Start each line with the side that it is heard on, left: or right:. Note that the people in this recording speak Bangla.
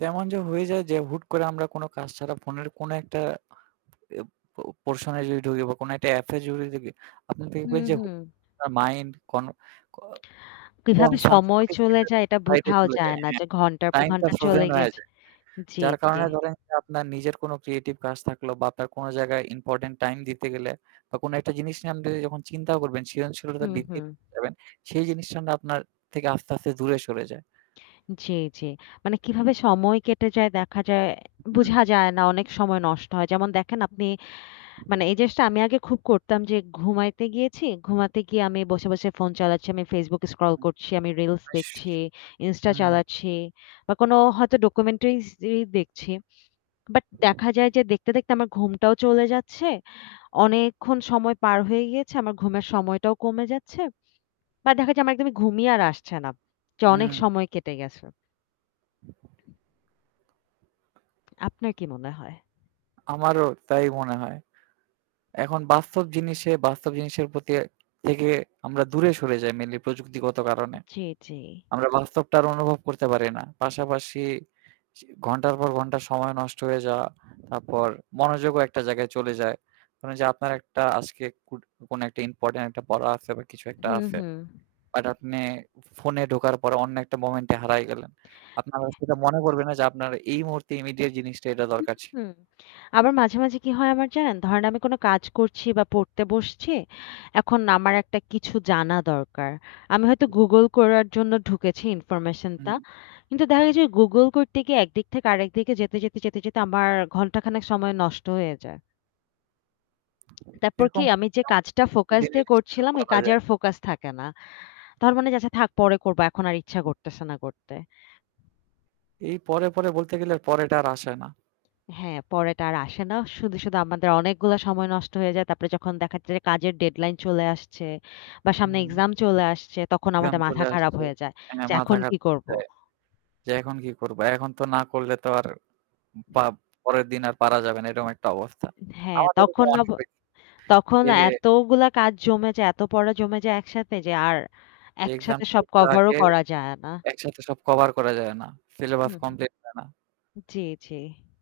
right: তেমন যে হয়ে যায় যে হুট করে আমরা কোন কাজ ছাড়া ফোনের কোন একটা এব প পোরশন এ যদি ঢুকি বা কোন একটা এ্যাপ এ যদি ঢুকি। আপনি দেখবেন
left: হুম,
right: যে [unintelligible]
left: হুম।
right: মাইন্ড কোনো ক অ
left: কিভাবে
right: কনফার্ম
left: সময় চলে
right: [unintelligible]
left: যায় এটা
right: সাইড এ
left: বোঝাও
right: চলে
left: যায়
right: যায়।
left: না
right: হ্যাঁ
left: যে ঘন্টার পর
right: টাইম টা
left: ঘন্টা চলে
right: ফ্রোজেন হয়ে
left: গেছে।
right: যায়।
left: জ্বী,
right: যার
left: জ্বি।
right: কারণে ধরেন যে আপনার নিজের কোন ক্রিয়েটিভ কাজ থাকলো বা আপনার কোন জায়গায় ইম্পোর্টেন্ট টাইম দিতে গেলে বা কোন একটা জিনিস নিয়ে আপনি যখন চিন্তাও করবেন সৃজনশীলতা
left: হু,
right: বৃদ্ধি
left: হু।
right: করতে যাবেন। সেই জিনিসটা না আপনার থেকে আস্তে, আস্তে দূরে সরে যায়।
left: জ্বী, জ্বী। মানে কিভাবে সময় কেটে যায় দেখা যায়
right: হুম।
left: বুঝা যায় না। অনেক সময় নষ্ট হয়। যেমন দেখেন আপনি মানে এই জিনিসটা আমি আগে খুব করতাম যে ঘুমাইতে গিয়েছি। ঘুমাতে গিয়ে আমি বসে, বসে ফোন চালাচ্ছি। আমি Facebook স্ক্রল
right: হুম।
left: করছি, আমি রিলস দেখছি, ইনস্টা
right: হুম।
left: চালাচ্ছি বা কোন হয়তো ডকুমেন্টারিস ই দেখছি। বাট দেখা যায় যে দেখতে, দেখতে আমার ঘুমটাও চলে যাচ্ছে। অনেকক্ষণ সময় পার হয়ে গিয়েছে। আমার ঘুমের সময়টাও কমে যাচ্ছে। বা দেখা যায় আমার একদমই ঘুমিয়ে আর আসছে না যে অনেক
right: হুম।
left: সময় কেটে গেছে। আপনার কি মনে হয়?
right: আমারও তাই মনে হয়। এখন বাস্তব জিনিসে বাস্তব জিনিসের প্রতি থেকে আমরা দূরে সরে যাই মেইনলি প্রযুক্তিগত কারণে।
left: জ্বী, জ্বী।
right: আমরা বাস্তবটা আর অনুভব করতে পারি না। পাশাপাশি সি ঘন্টার পর ঘন্টা সময় নষ্ট হয়ে যাওয়া। তারপর মনোযোগও একটা জায়গায় চলে যায়। মানে যে আপনার একটা আজকে কুট কোন একটা ইম্পোর্টেন্ট একটা পড়া আছে বা কিছু একটা
left: হুম,
right: আছে।
left: হুম।
right: আর আপনে ফোনে ঢোকার পরে অন্য একটা মোমেন্ট এ হারায় গেলেন। আপনার আর সেটা মনে পড়বে না যে আপনার এই মুহূর্তে ইমিডিয়েট জিনিসটা এটা
left: হু,
right: দরকার ছিল।
left: হু। আবার মাঝে, মাঝে কি হয় আমার জানেন? ধরেন আমি কোন কাজ করছি বা পড়তে বসছি। এখন আমার একটা কিছু জানা দরকার। আমি হয়তো Google করার জন্য ঢুকেছি ইনফরমেশন টা।
right: হুম।
left: কিন্তু দেখা গেছে Google করতে গিয়ে একদিক থেকে আরেকদিকে যেতে, যেতে, যেতে, যেতে আমার ঘন্টাখানেক সময় নষ্ট হয়ে যায়। তারপর কি
right: এরকম
left: আমি যে কাজটা ফোকাস দিয়ে
right: [unintelligible]
left: করছিলাম ওই
right: বলা
left: কাজে
right: যায়।
left: আর ফোকাস থাকে না। তখন মনে হয় যে, "থাক পরে করব। এখন আর ইচ্ছা করতেছে না করতে।"
right: এই পরে, পরে বলতে গেলে আর পরেটা আর আসে না।
left: হ্যাঁ পরে এটা আর আসে না। শুধু, শুধু আমাদের অনেকগুলা সময় নষ্ট হয়ে যায়। তারপরে যখন দেখাচ্ছে যে কাজের ডেডলাইন চলে আসছে বা সামনে
right: হুম।
left: এক্সাম চলে আসছে তখন
right: এক্সজাম
left: আমাদের মাথা
right: চলে
left: খারাপ
right: আসছে।
left: হয়ে যায়।
right: হ্যাঁ,
left: যে
right: মাথা
left: এখন
right: খারাপ
left: কি
right: হয়ে
left: করব।
right: যায় যে এখন কি করব। এখন তো না করলে তো আর বা পরের দিন আর পারা যাবে না এরকম একটা অবস্থা।
left: হ্যাঁ
right: আমার এরকম
left: তখন
right: অনেক
left: অব
right: হইছে।
left: তখন
right: এইযে
left: এতগুলা কাজ জমে যায়, এত পড়া জমে যায় একসাথে যে আর
right: এক্সাম
left: একসাথে সব
right: হওয়ার
left: কভারও
right: আগে
left: করা যায় না।
right: একসাথে সব কভার করা যায় না। সিলেবাস
left: হুম।
right: কমপ্লিট হয় না।
left: জ্বী, জ্বী।